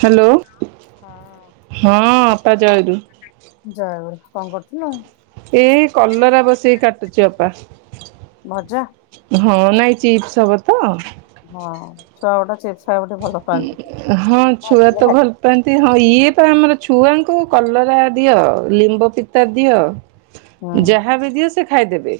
Hello ହଁ। ହଁ ଆପା ଯାଇଦୁ। ଜୟଗୁରୁ କଣ କରୁଥିଲୁ? ଏଇ କଲରା ବସେଇି କାଟୁଚି ଅପା। ମଜା। ହଁ ନାଇଁ ଚିପ୍ସ ହବ ତ। ହଁ ଛୁଆ ଗଟା ଚେପ୍। ହଁ ଛୁଆ ତ ଭଲ। ନ୍ତି ହଁ ଇଏ ତ ଆମର ଛୁଆଙ୍କୁ କଲରା ଦିଅ ଲିମ୍ବ ପିତା ଦିଅ। ହୁଁ ଯାହା ବି ଦିଅ ସେ ଖାଇଦେବେ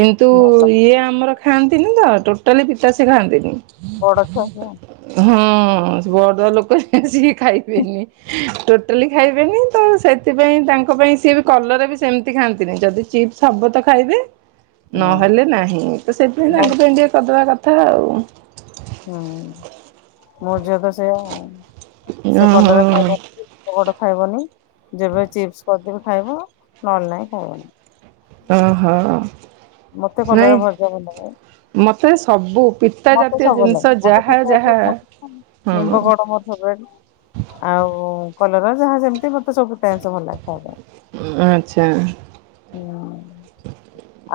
କିନ୍ତୁ ଭଲ ଇଏ ଆମର। ଖାଆନ୍ତିନି ତ ଟୋଟାଲି ପିତା ସେ ଖାଆନ୍ତିନି। ବଡଛା [unintelligible] ହଁ ବଡ ଲୋକ ସିଏ ଖାଇବନି। ଟୋଟାଲି ଖାଇବେନି ତ ସେଥିପାଇଁ ତାଙ୍କ ପାଇଁ ସିଏ ବି କଲର ବି ସେମିତି ଖାଆନ୍ତିନି ଯଦି ଚିପ୍ସ। ସବୁ ତ ଖାଇବେ। ହୁଁ ନହେଲେ ନାହିଁ ତ ସେଇଥିପାଇଁ ମୋ ତାଙ୍କ ପାଇଁ ଟିକେ କରିଦବା କଥା ଆଉ। ହଁ। [inaudible] ମୋ ଝିଅ ତ ସେଏ ସେ ଓହୋ କଲରା ଖାଇବନିଟ ଖାଇବନି। ଯେବେ ଚିପସ କରିଦେବି ଖାଇବ ନହେ ନା ହିଁ ଖାଇବନି। ହୁଁ ହୁଁ ମତେ କଲର ଭଜା ଭଲ ଲାଗେ ଖାଇବାକୁ। ମୋତେ ସବୁ ପି। ମତେ ସବୁ ଲାଗ ହଁ ମତେମ୍ବ ବଡ ମୋର ସବ। ଆଉ କଲର ଯାହା ଯେମତି ମତେ ସବୁ ପ୍ୟାନ୍ ଭଲ ଲାଗେ ଖାଇବାକୁ। ଆଚ୍ଛା। [unintelligible]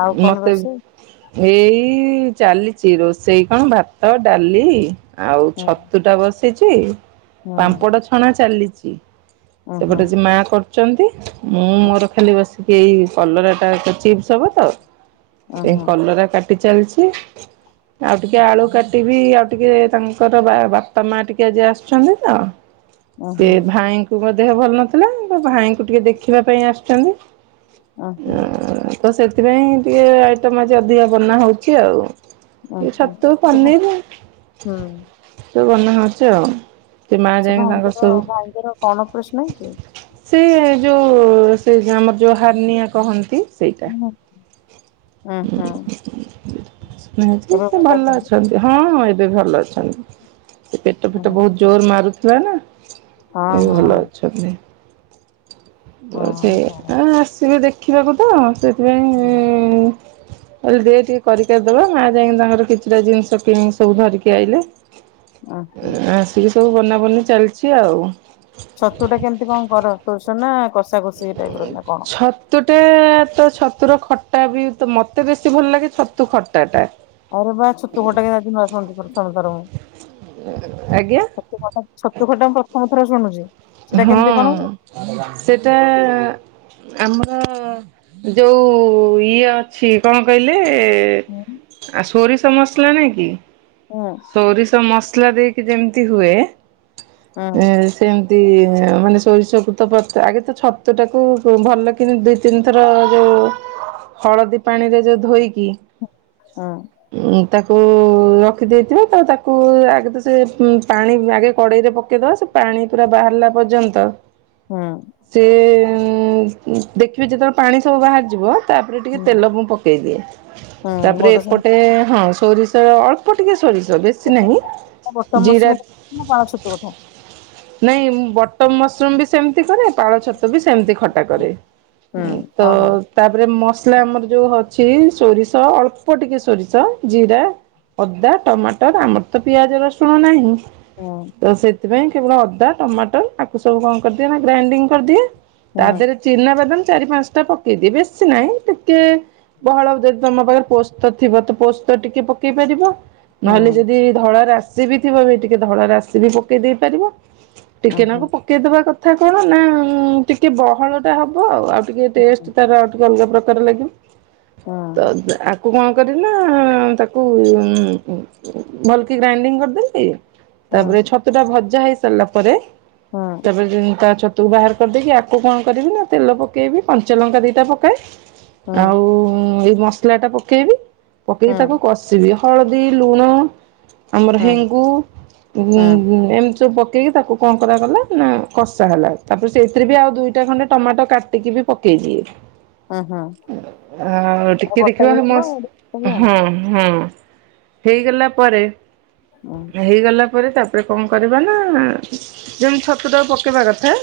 ଆଉ କଣ ମୋତେ ରୋଷେଇ ଏଇ ଚାଲିଚି ରୋଷେଇ କଣ ଭାତ, ଡାଲି ଆଉ ହୁଁ ଛତୁ ଟା ବସିଛି। ହୁଁ। ପାମ୍ପଡ଼ ଛଣା ଚାଲିଚି। ଉହୁଁ ସେପଟେ ସେ ମା କରୁଚନ୍ତି। ମୁଁ ମୋର ଖାଲି ବସିକି ଏଇ କଲରା ଟା କର ଚିପ୍ସ ହବ ତ ଏଇ ଉହୁଁ କଲରା କାଟି ଚାଲିଛି। ଆଉ ଟିକେ ଆଳୁ କାଟିବି ଆଉ ଟିକେ ତାଙ୍କର ବା- ବାପା ମାଆ ଟିକେ ଆଜି ଆସୁଛନ୍ତି ତ। ହ ସେ ଭାଇଙ୍କୁ ମୋ ଦେହ ଭଲ ନଥିଲା ତ ଭାଇଙ୍କୁ ଟିକେ ଦେଖିବା ପାଇଁ ଆସିଛନ୍ତି। ଉହୁଁ ଅଁ, ତ ସେଥିପାଇଁ ଟିକେ ଆଇଟମ ଆଜି ଅଧିକା ବନା ହଉଛି ଆଉ। ଏ ଓହୋ, ଛତୁ ସେବା ପନିର ହଁ। ସବୁ ବନା ହଉଛି ଆଉ। ମା ସେ ଯାଇକି ତାଙ୍କର ଭାଇଙ୍କର ସବୁ ଭାଇଙ୍କର କଣ ଅପ୍ରେସନ୍ ହେଇଛି? ସେ ଯୋଉ ସେ ଯେ ଆମର ଯୋଉ ହାନିଆ କହନ୍ତି ସେଇ। ମୁଁ ଓ ହଁ। ଏବେ ସିଏ ଭଲ ଅଛନ୍ତି। ହଁ ହଁ ଏବେ ଭଲ ଅଛନ୍ତି। ସେ ପେଟ ଫେଟ ହୁଁ। ବହୁତ ଜୋର ମାରୁଥିଲା ନା ହଁ ଏବେ ହଁ ଭଲ ଅଛନ୍ତି। ଯୋଉ ହଁ ସିଏ ହଁ। ଆ, ଆସିବେ ଦେଖିବାକୁ ତ ସେଥିପାଇଁ ଆରେ ଦେ ଟିକେ କରି କାରି ଦବା ମା ଯାଇକି ତାଙ୍କର କିଛିଟା ଜିନିଷ କିଣିକି ସବୁ ଧରିକି ଆଇଲେ। ଓହୋ ଆସିକି ସବୁ ବନାବନି ଚାଲିଛି ଆଉ। ଛତୁ ଟା କେମିତି କଣ କର କଷା ନା କଷ କଷି ଟାଇପ ର ଏଁ, ଛତ ତୁ ଟେ ତ ଛତୁର ଖଟା ବି ତ ମୋତେ ବେଶୀ ଭଲ ଲାଗେ ଛତୁ ଖଟା ଟା। ଆରେ ବା ଛତୁ କଟା କେ ଆଜି ନୂଆ ଶୁଣିଲେ ପ୍ରଥମ ଥର ମୁଁ ଆଜ୍ଞା ସେ ଖଟା ଛତୁ ଖଟା ମୁଁ ପ୍ରଥମ ଥର ଶୁଣୁଛି। ସେଟା କେମିତି କଣ ହୁଏ? ହଁ। ସେଟା ଆମର ଯୋଉ ଇଏ ଅ ଛି କଣ କହିଲେ ହୁଁ ଆ, ସୋରିଷ ମସଲା ନାଇକି। ହୁଁ ସୋରିଷ ମସଲା ଦେଇକି ଯେମିତି ହୁଏ। ହୁଁ ଏଁ, ସେମ ତି ଆ, ମାନେ ସୋରିଷ କୁ ତ ପଥ ଆଗେ ତ ଛତୁ ଟାକୁ କୁ ଭଲ କିନି ଧୋଇ ତିନିଥର ଯୋଉ ହଳଦୀ ପାଣିରେ ଯେ ଧୋଇକି ହଁ। ଉଁ, ତାକୁ ରଖିଦେଇଥିବା ତ ତାକୁ ଆଗେ ତ ସେ ଉଁ, ପାଣି ଆଗେ କଡେଇରେ ପ କେଇଦବା ସେ ପାଣି ପୁରା ବାହାରିଲା ପର୍ଯ୍ୟନ୍ତ ହଁ। ସେ ଉଁ, ଉଁ, ଦେଖିବେ ଯେତେବେଳେ ପାଣି ସବୁ ବାହାରିଯିବ ତାପରେ ଟିକେ ହୁଁ ତେଲ ମୁଁ ପକେଇଦିଏ। ହୁଁ, ମୁଁ ତାପରେ ତ ଏପଟେ ସେମତି ହଁ ସୋରିଷର ଅ ପ ଟିକେ ସୋରିଷ ବେଶ [inaudible] ବଟ ମସୃମ ନା ପାଳ ଛତୁ କଥା? ନାଇଁ ମୁଁ ବଟମ୍ ମସୃମ୍ ବି ସେମିତି କରେ। ପାଳ ଛତୁ ବି ସେମିତି ଖଟା କରେ। ହୁଁ ଉଁ, ତ ଓହୋ। ତାପରେ ମସଲା ଆମର ଯୋଉ ଅଛି ସୋରିଷ ଅଳ୍ପ ଟିକେ ସୋରିଷ ଜିରା ଅଦା ଟମାଟର ଆମର ତ ପିଆଜ ରସୁଣ ନାହିଁ। ତ ସେଥିପାଇଁ କେବଳ ଅଦା ଟମାଟର ତାକୁ ସବୁ କଣ କରିଦିଏ ନା ଗ୍ରାଇଣ୍ଡିଙ୍ଗ କରିଦିଏ। ତା ଦେହରେ ଚିନାବାଦାମ ଚାରି ପାନ୍ସଟା ପକେଇଦି ବେଶୀ ନାହିଁ। ଟିକେ ବହଳ ଯଦି ତୋମ ପାଖରେ ପୋସ୍ତ ଥିବ ତ ପୋସ୍ତ ଟିକେ ପକେଇ ପାରିବ। ନହେଲେ ଯଦି ଧଳା ରାଶି ବିି ଥିବ ବି ଟିକେ ଧଳା ରାଶି ବି ପକେଇ ଦେଇ ପାରିବ। ଟିକେନାଖୁ ପକେଇଦବା କଥା କଣ ନା ଟିକେ ବହଳ ଟା ହବ ଆଉ। ଆଉ ଟିକେ ଟେଷ୍ଟ ତାର ଆଉ ଟିକେ ଅଲଗା ପ୍ରକାର ଲାଗିବ। ତ ଯେ ଆକୁ କଣ କରିନା ତାକୁ ଉଁ, ଉଁ, ଭଲକି ଗ୍ରାଇଣ୍ଡିଙ୍ଗ କରିଦେଇକି ତାପରେ ଛତୁ ଟା ଭଜା ହେଇ ସାରିଲା ପରେ ହଁ। ତାପରେ ତା ଛତୁକୁ ବାହାର କରିଦେଇକି, ଆକୁ କଣ କରିବି ନା ତେଲ ପକେଇବି କଞ୍ଚାଲଙ୍କା ଦିଇଟା ପକାଏ- ଆଉ ଏଇ ମସଲା ଟା ପକେଇବି ପକେଇକି ତାକୁ କଷ ବି ହଳଦୀ ଲୁଣ ଆମର ହେଙ୍ଗୁ ଏମିତି ସବୁ ପକେଇି ତାକୁ- କଣ କରାହେଲା ନା କୋଷ ହେଲା, ତାପରେ ସେଇଥୀରେଭି ଆଉ ଦୁଇଟି ଖଣ୍ଡେ ଟମାଟର କାଟିକିଭି ପକାଇଦିଏ। ହ [inaudible] ଆଉ ଟିକେ ବର୍ଷା ଦେଖିବା ହେଇଥିବ ଆଉ କରିବ ସମସ୍ତ ହୁଁ ହୁଁ [unintelligible] ହେଇଗଲା ପରେ ଆଉ। ହେଇଗଲା ପରେ ତାପରେ କଣ କରିବା ନା ଯେମି ଛତୁଟାକୁ ପକେଇବା କଥା।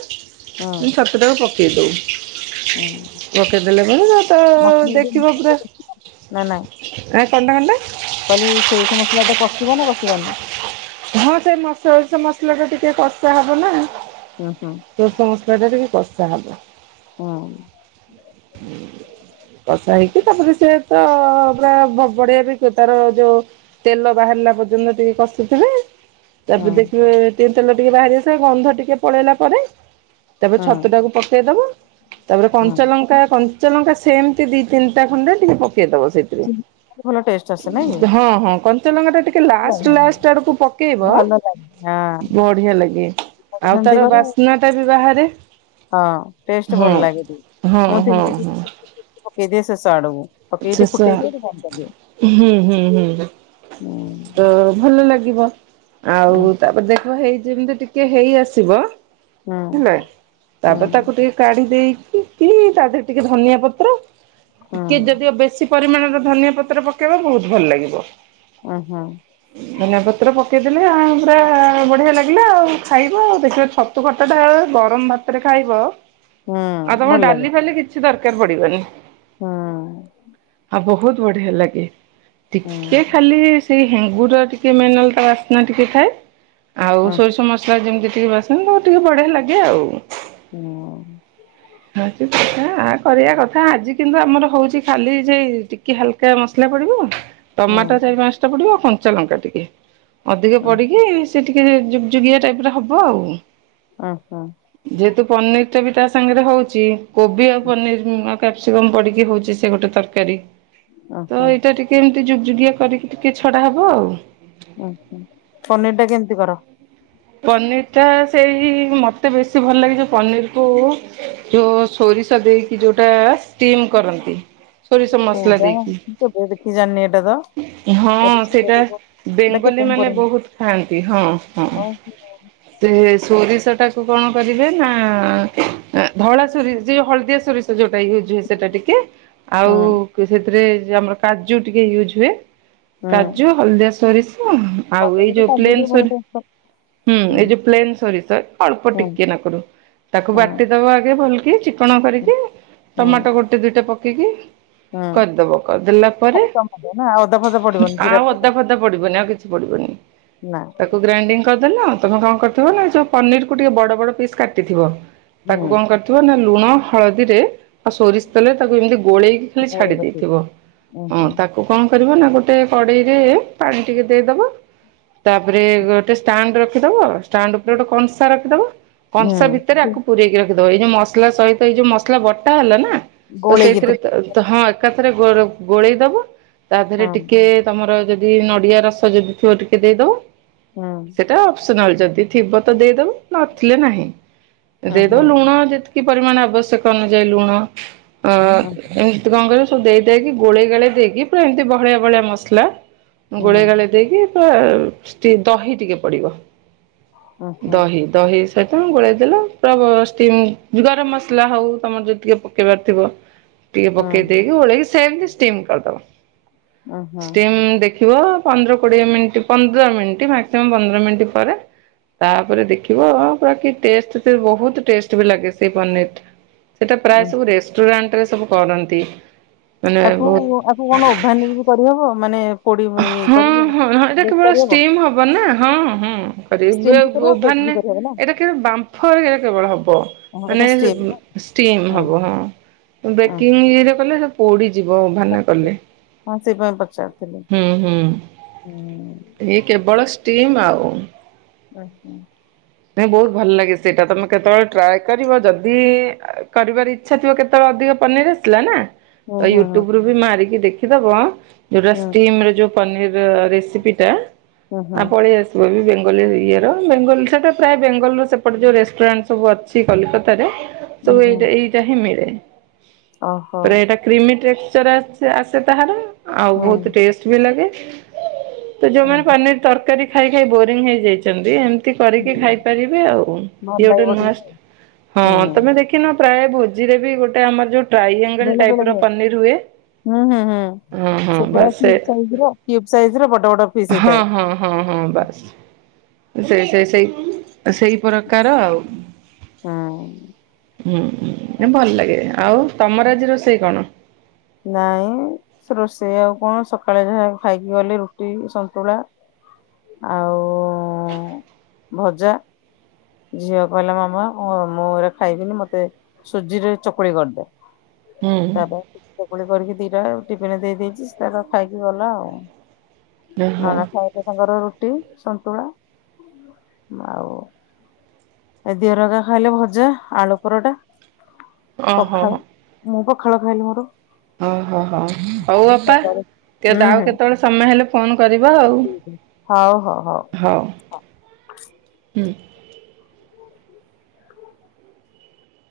ମୁ ହୁଁ ଛତୁଟାକୁ ପକାଇ ଦେଉ ହୁଁ ହୁଁ ପକେଇ ଦେଲେ ମ ଯ ତ ମସଲା [unintelligible] ଯଦି ଦେଖିବ ମସଲା ପୁରା ବି କଷି ଏ କଟା କତାେ [inaudible] କାଲି ସୋଇଷ ମସଲା ଟା କଷିବା ନା କଷିବନି। ହଁ ସେ ସୋରିଷ ମସଲା ଟା ଟିକେ କଷା ହବ ନା। ହୁଁ ହଁ ସୋରିଷ ମସଲା ଟିକିଏ କଷା ହବ। ହଁ। କଷା ହେଇକି ତାପରେ ସେ ତ ପୁରା ବଢିଆ ବିିକ ତାର ଯୋଉ ତେଲ ବାହାରିଲା ପର୍ଯ୍ୟନ୍ତ ଟିକେ କଷି ତାପରେ ହୁଁ ଦେଖିବେ ତିନ ତେଲ ଟିକେ ବାହାରି ଆସିବ ଗନ୍ଧ ଟିକେ ପଳେଇଲା ପରେ।। ତାପରେ ହୁଁ ଛତୁ ଟାକୁ ପକେଇଦବା ତାପରେ ହୁଁ କଞ୍ଚା ଲଙ୍କା ଚଲଙ୍କା ସେମିତି ଦି ତିିଟା ଖଣ୍ଡେ ଟିକେ ପକେଇଦବ ସେଠି ଚିଲି ପକେଇଲେ ଭଲ ଟେଷ୍ଟ ଆସେ ନାଇଁ କି? ହଁ ହଁ କଞ୍ଚଲଙ୍କା ଟା ଟିକେ ଭଲ ଲାଷ୍ଟ ଲାଷ୍ଟ ସେଗୁଡିକୁ ପକେଇବ ଲାଗେ ହଁ ବଢି ଲାଗେ। ମୁଁ ବି ଆଉ ସେମିତି ତାର କରେ ବାସ୍ନା ବିି ବାହାରେ [unintelligible] ହଁ ଟେଷ୍ଟ ଭଲ ହଁ ଲାଗେ ହଁ ମୁଁ ହଁ ହଁ [unintelligible] ଶେଷ ଆଡକୁ। ପକେଇକି ଶେଷ ଫୁଟେଇ ଦେବ କଣ କରିବ। ହୁଁ ହୁଁ ହୁଁ ହ। ତ ଭଲ ଲାଗିବ। ହୁଁ ଆଉ ତାପରେ ଦେଖ ହେଇ ଯେମିତି ଟିକେ ହେଇ ଆସିବ ହେଲା ହୁଁ ତାପରେ ତାକୁ ଟିକେ କାଢି ଦେଇକି କି ତା ଦେହରେ ଟିକେ ଧନିଆ ପତ୍ର ହୁଁ ଟିକେ ଯଦିଓ ବେଶୀ ପରିମାଣର ଧନିଆ ପତ୍ର ପକେଇବା ବହୁତ ଭଲ ଲାଗିବ। ଓହୋ! ଧନିଆ ପତ୍ର ପକେଇଦେଲେ ଆଉ ପୁରା ବଢିଆ ଲାଗିଲା ଆଉ ଖାଇବ ଆଉ ଦେଖିବା ଛତୁ ଛତୁ [unintelligible] ଗରମ ଭାତରେ ଖାଇବ ହୁଁ ଆଉ ତମର ଭଲ ଡାଲି ଖାଲେ କିଛି ଦରକାର ପଡିବନି। ହଁ। ଆଉ ବହୁତ ବଢିଆ ଲାଗେ। ହୁଁ ଟିକେ ଖାଲି ସେଇ ହେଙ୍ଗୁ ଟ ଟିକେ ମେଲ ତା ବାସ୍ନା ଟିକେ ଥାଏ ଆଉ ହୁଁ ହୁଁ। ସୋରିଷ ଯେମିତି ଟିକେ ବାସନ୍ତି ଟିକେ ବଢିଆ ଲାଗେ ଆଉ। ହଁ। ଆ କଥା ଆ କରିବା କଥା ଆଜି କିନ୍ତୁ ଆମର ହଉଛି ଖାଲି ସେ ଟିକେ ହାଲକା କେ ମସଲା ପଡିବ- ହୁଁ ଟମାଟୋ ଚାରି ପାଞ୍ଚଟା ପଡିବ ଆଉ କଞ୍ଚା ଲଙ୍କା ଟିକେ ଅଧିକ ହୁଁ ପଡିକି ସେ ଟିକେ ଯୁଗିଆ ଟାଇପରେ ହବ ଆଉ। ଓହୋ! ଯେହେତୁ ପନିର ଟା ବି ତା ସାଙ୍ଗରେ ହଉଛି କୋବି ଆଉ ପନିର। କ୍ୟାପ୍ସିକମ ପଡିକି ହଉଛି ସେ ଗୋଟେ ତରକାରୀ। ହୁଁ ତ ହୁଁ। ଏଇଟା ଟିକେ ଏମିତି ଯୁଗୁଗଆ କରିକି। ଟିକେ ଛଡା ହେବ ଆଉ। ଓ ପନିର ଟା କେମିତି କର। ପନିର ଟା ସେଇ ମତେ ବେଶୀ ଭଲ ଲାଗେ ଯୋଉ ପନିର କୁ। ଯୋଉ ସୋରିଷ ଦେଇକି ଯୋଉଟା ଷ୍ଟିମ କରନ୍ତି। ସୋରିଷ ମସଲା କୋଉଟା ଦେଇକି କେବେ ଦେଖି ଜାଣିନି ଏଇଟା ତ ହଁ ସେଇଟା। ଏଇଟା କେବେ ବେଙ୍ଗଲୀ ମୁଁ ମାନେ କରିନି ବହୁତ ଖାଆନ୍ତି ହଁ ହଁ। ଓହୋ ସେ ସୋରିଷ ଟାକୁ କଣ କରିବେ ନା ଧଳା ସୋରିଷ ଯଉ ହଳଦିଆ ସୋରିଷ। ଯୋଉଟା ଇ ହୁଏ ସେଟା ଟିକେ ହୁଁ ଆଉ ସେଥିରେ ଆମର କାଜୁ ଟିକେ ୟୁଜ୍ ହୁଏ ହୁଁ କାଜୁ ହଳଦିଆ ସୋରିଷ। ଆଉ ଏଇ ପନିର କି ଯୋଉ କାଜୁ ଟିକେ ପ୍ଲେନ୍ ଭଲ ସୋରି ଟେଷ୍ଟ ହୁଁ କରେ ଏଇ ଯୋଉ ପ୍ଲେନ୍ ସୋରିଷ ଅଳ୍ପ ହୁଁ ଟିକିଏ ନାଗୁରୁ ତାକୁ ହୁଁ ବାଟିଦବା ଆଗେ ଭଲ୍ କି କଣ ହୁଁ। କରିକି ହୁଁ ଟମାଟୋ ଗୋଟେ ଦିଇଟା ପକେଇକି ହୁଁ କରିଦବ କରିଦେଲା ପରେ ଖାଲି ଟମାଟୋ ନା ଅଦା ଫଦା ପଡିବନି ଜିରା ଆଉ ଅଦା ଫଦା ପଡିବନି ଆଉ କିଛି ପଡ଼ିବନି। ନାଁ। କୁ ଗ୍ରାଇଣ୍ଡିଂ କରିଦେଲ ତମେ କଣ କରିଥିବ ନା ଯୋଉ ପନିର କୁ ଟିକେ ବଡ ବଡ ପିସ୍ କାଟିଥିବ। ତାକୁ ହୁଁ କଣ କରିଥିବ ନା ଲୁଣ ହଳଦୀରେ ଆଉ ସୋରିଷ ତଲେ ତାକୁ ଏମିତି ଗୋଳେଇକି ଖଲି ଛାଡି ଗୋଳେଇ ରଖିବି ଦେଇଥିବ ଉଁ ହଁ ହୁଁ ତାକୁ କଣ କରିବ ନା ଗୋଟେ କଡେଇରେ ପାଣି ଟିକେ ଦେଇଦବା ତାପରେ ଗୋ ଗୋଟେ ଷ୍ଟାଣ୍ଡ ରଖିଦବ ଣ୍ଡ ଉପରେ ଗୋଟେ କଂସା ରଖିଦବ କଂସା ଭିତରେ ହୁଁ ଆକୁ ପୁରରେଇକି ରଖିଦବ ଏଇ ଯୋଉ ମସଲା ସହିତ ଏଇ ଯୋଉ ମସଲା ବଟା ହେଲା ନା ତ ଗୋଳେଇକି ଦେ ସେଇଥିରେ ତ ତ ହଁ ଏକାଥରେ ଗୋ ଗୋଳେଇ ଦବ ତା ଦେହରେ ହୁଁ ଟିକେ ତମର ଯଦି ନଡ଼ିଆ ରସ ଯଦି ଥିବ ଟିକେ ଦେଇଦେବ। ହୁଁ। ଅପସନାଲ ଯଦି ଥିବ ତ ଦେଇଦବ ନଥିଲେ ନାହିଁ ଉଁ ଦେଇଦଉ ହୁଁ ଲୁଣ ଯେ କି ପରିମାଣ ଆବଶ୍ୟକ ଅନୁଯାୟୀ ଲୁଣ ଅ ଉଁ ଏ ଏମିତି କଣ କରୁଚୁ ଦେଇକି ଗୋଳେଇ ଗୋଳ ଦେଇକି ପୁରା ଏମିତି ଭଳିଆ ଭଳିଆ ମସଲା। ହୁଁ ଗୋଳେଇ ଗୋଳି ଦେଇକି ପୁର ଦହି ଟିକେ ପଡିବ। ଉଁ ହୁଁ ଦହି। ଦହି ସହିତ ଗୋଳେଇଦେଲ ପୁରା ମ ଗରମ ମସଲା ହଉ ତମର ଯଦି ଟିକେ ପକେଇବାର ଥିବ। ଟିକେ ହୁଁ ପକେଇ ଦେଇକି ଓଳେଇକି ସେମିତି ଷ୍ଟିମ୍ କରିଦବ। ଉଁ ହୁଁ ଷ୍ଟିମ୍ ଦେ ଥିବ ପନ୍ଦର କୋଡିଏ ମିନିଟ୍ ପନ୍ଦର ମିନିଟ ମାକ୍ସିମମ୍ ପନ୍ଦର ମିନିଟ୍ ପରେ ତାପରେ ଦେଖିବ ପୁରା କି ଟେଷ୍ଟ ସେ ବହୁତ ଟେଷ୍ଟ ବି ଲାଗେ ସେଇ ପନିର। ସେଇଟା ପ୍ରାୟ ଉଁ ସବୁ ରେଷ୍ଟୁରାଣ୍ଟରେ ସବୁ କରନ୍ତି। ମାନେ ଆକୁ ବହୁତ ଆକୁ କଣ ଉଭାନ ହେଇକି କରିହେବ ମାନେ ପୋଡି ଇଏ ହଁ କରିହବ? ହଁ ଏଇଟା ବେକ୍ କେବଳ କରିହବ ଷ୍ଟିମ୍ ହବ ନା ହଁ ହଁ। ଷ୍ଟିମ୍ କରିବେ ବି କରିହବ ବେକ୍ ଉଭାନ ବି ରେ କରିହବ ନା ଏଇଟା କେ ବାମ୍ଫରଟ କେବଳ ହବ ହଁ ଏଇଟା ମାନେ ଷ୍ଟିମ୍ ନା ଷ୍ଟିମ୍ ହବ ହୁଁ ହଁ। ବେକିଂ ଇରେ କଲେ ସେ ପୋଡିଯିବ ହୁଁ। ଭାନା କଲେ। ହଁ ସେଇଥିପାଇଁ ପଚାରୁଥିଲି। ହୁଁ ହୁଁ ହୁଁ ଇଏ କେବଳ ଷ୍ଟିମ୍ ଆଉ। ଆଚ୍ଛା। ନାଇଁ ବହୁତ ଭଲ ଲାଗେ ସେଇଟା ତମେ କେତେବେଳେ ଟ୍ରାଏ କରିବ ଯଦି କରିବାର ଇ ଇଛା ଥିବ କେତେବେଳେ ଅଧିକ ପନିର ଆସିଥିଲା ନା। ତ ହୁଁ ହୁଁ ୟୁଟ୍ୟୁବ ହୁଁ ରୁ ବି ମାରିକି ଦେଖିଦବ ଯୋଉଟା ଷ୍ଟିମ୍ ରେ ଯୋଉ ପନିର ରେସିପି ଟା ହୁଁ ହୁଁ ଆ ପଳେଇ ଆସିବ ବି ବେଙ୍ଗଲୀ ଇଏର ବେଙ୍ଗଲୀ ଟା। ପ୍ରାୟ ବେଙ୍ଗଲୁ ସେପଟେ ଯୋଉ ରେଷ୍ଟୁରାଣ୍ଟ ସବୁ ଅଛି କଲିକତାରେ ହୁଁ ସବୁ ହୁଁ ଏଇଟା ଏଇ ଟାହିଁ ମିଳେ ଓହୋ। ହିିରେ କ୍ରିଲିକ୍ଟ ଲେଚର ଆସେ ତାହାର। ଆଉ ହୁଁ ବହୁତ ଟେଷ୍ଟ ବି ଲାଗେ। ତ ହୁଁ ଯୋଉମାନେ ପାନିର ତରକାରୀ ଖାଇ ଖାଇ ବୋରିଙ୍ଗ ହେଇଯାଇଛନ୍ତି ଏମିତି କ ହୁଁ ଖାଇପାରିବେ ଆଉ ଭଲ ଇଏ ଗୋଟେ ଲାଗିବ ନୂଆ ଟିକେ ହଁ ହୁଁ ତମେ ଦେଖ। ପ୍ରାୟ ଭୋଜିରେ ବି ଗୋଟେ ଆମର ଯୋଉ ଟ୍ରାଇଏଙ୍ଗଲ ବେଳେ ବେଳେ ଟାଇପର ହୁଏ। ପନିର ହୁଏ। ହୁଁ ହୁଁ ହୁଁ ହଁ ହଁ ସେ ପୁରା ବାସ୍ କ୍ୟୁବ ସାଇଜର କ୍ୟୁବ ସାଇଜର ବଡ ବଡ ପିସ ହଁ ହୋଇଥାଏ। ହଁ ହଁ ବାସ୍ ସେ ସେ ସେଇ ସେଇ ପ୍ରକାର ଆଉ ହୁଁ ହୁଁ ଭଲ ଲାଗେ ଆଉ ତମର ଆଜି ରୋଷେଇ କଣ। ନାଇଁ ସେ ରୋଷେଇ ଆଉ କଣ ସକାଳେ ଯାହା ଖାଇକି ଗଲେ ରୁଟି, ସନ୍ତୁଳା। ଆଉ ଭଜା ଝିଅ କହିଲା ମାମା ମୁଁ ଏରା ଖାଇବିନି ମତେ ସୁଜିରେ ଚକୁଳି କରିଦେ। ହୁଁ ତାପ ଚକୁୁଳି କରିକି ଦିଟା ଟିଫିିନ ଦେଇଦେଇଛି ସେ ତାର ଖାଇକି ଗଲା ଆଉ। ଓହୋ ନନା ଖାଇଲେ ତାଙ୍କର ରୁଟି ସନ୍ତୁଳା ଆଉ। ଏ ଦିଅରଗା ଖାଇଲେ ଭଜା ଆଳୁ ପରଟା ଓହୋ ହୋ ପଖାଳ। ମୁଁ ପଖାଳ ଖାଇଲି ମୋର। ଓହୋ ହୋ ହଉ ବାପା ହୁଁ ଟଉ ହୁଁ କେତେବେଳେ ସମୟ ହେଲେ। ଫୋନ କରିବା ଆଉ ହଉ ହଉ ହଉ ହୁଁ।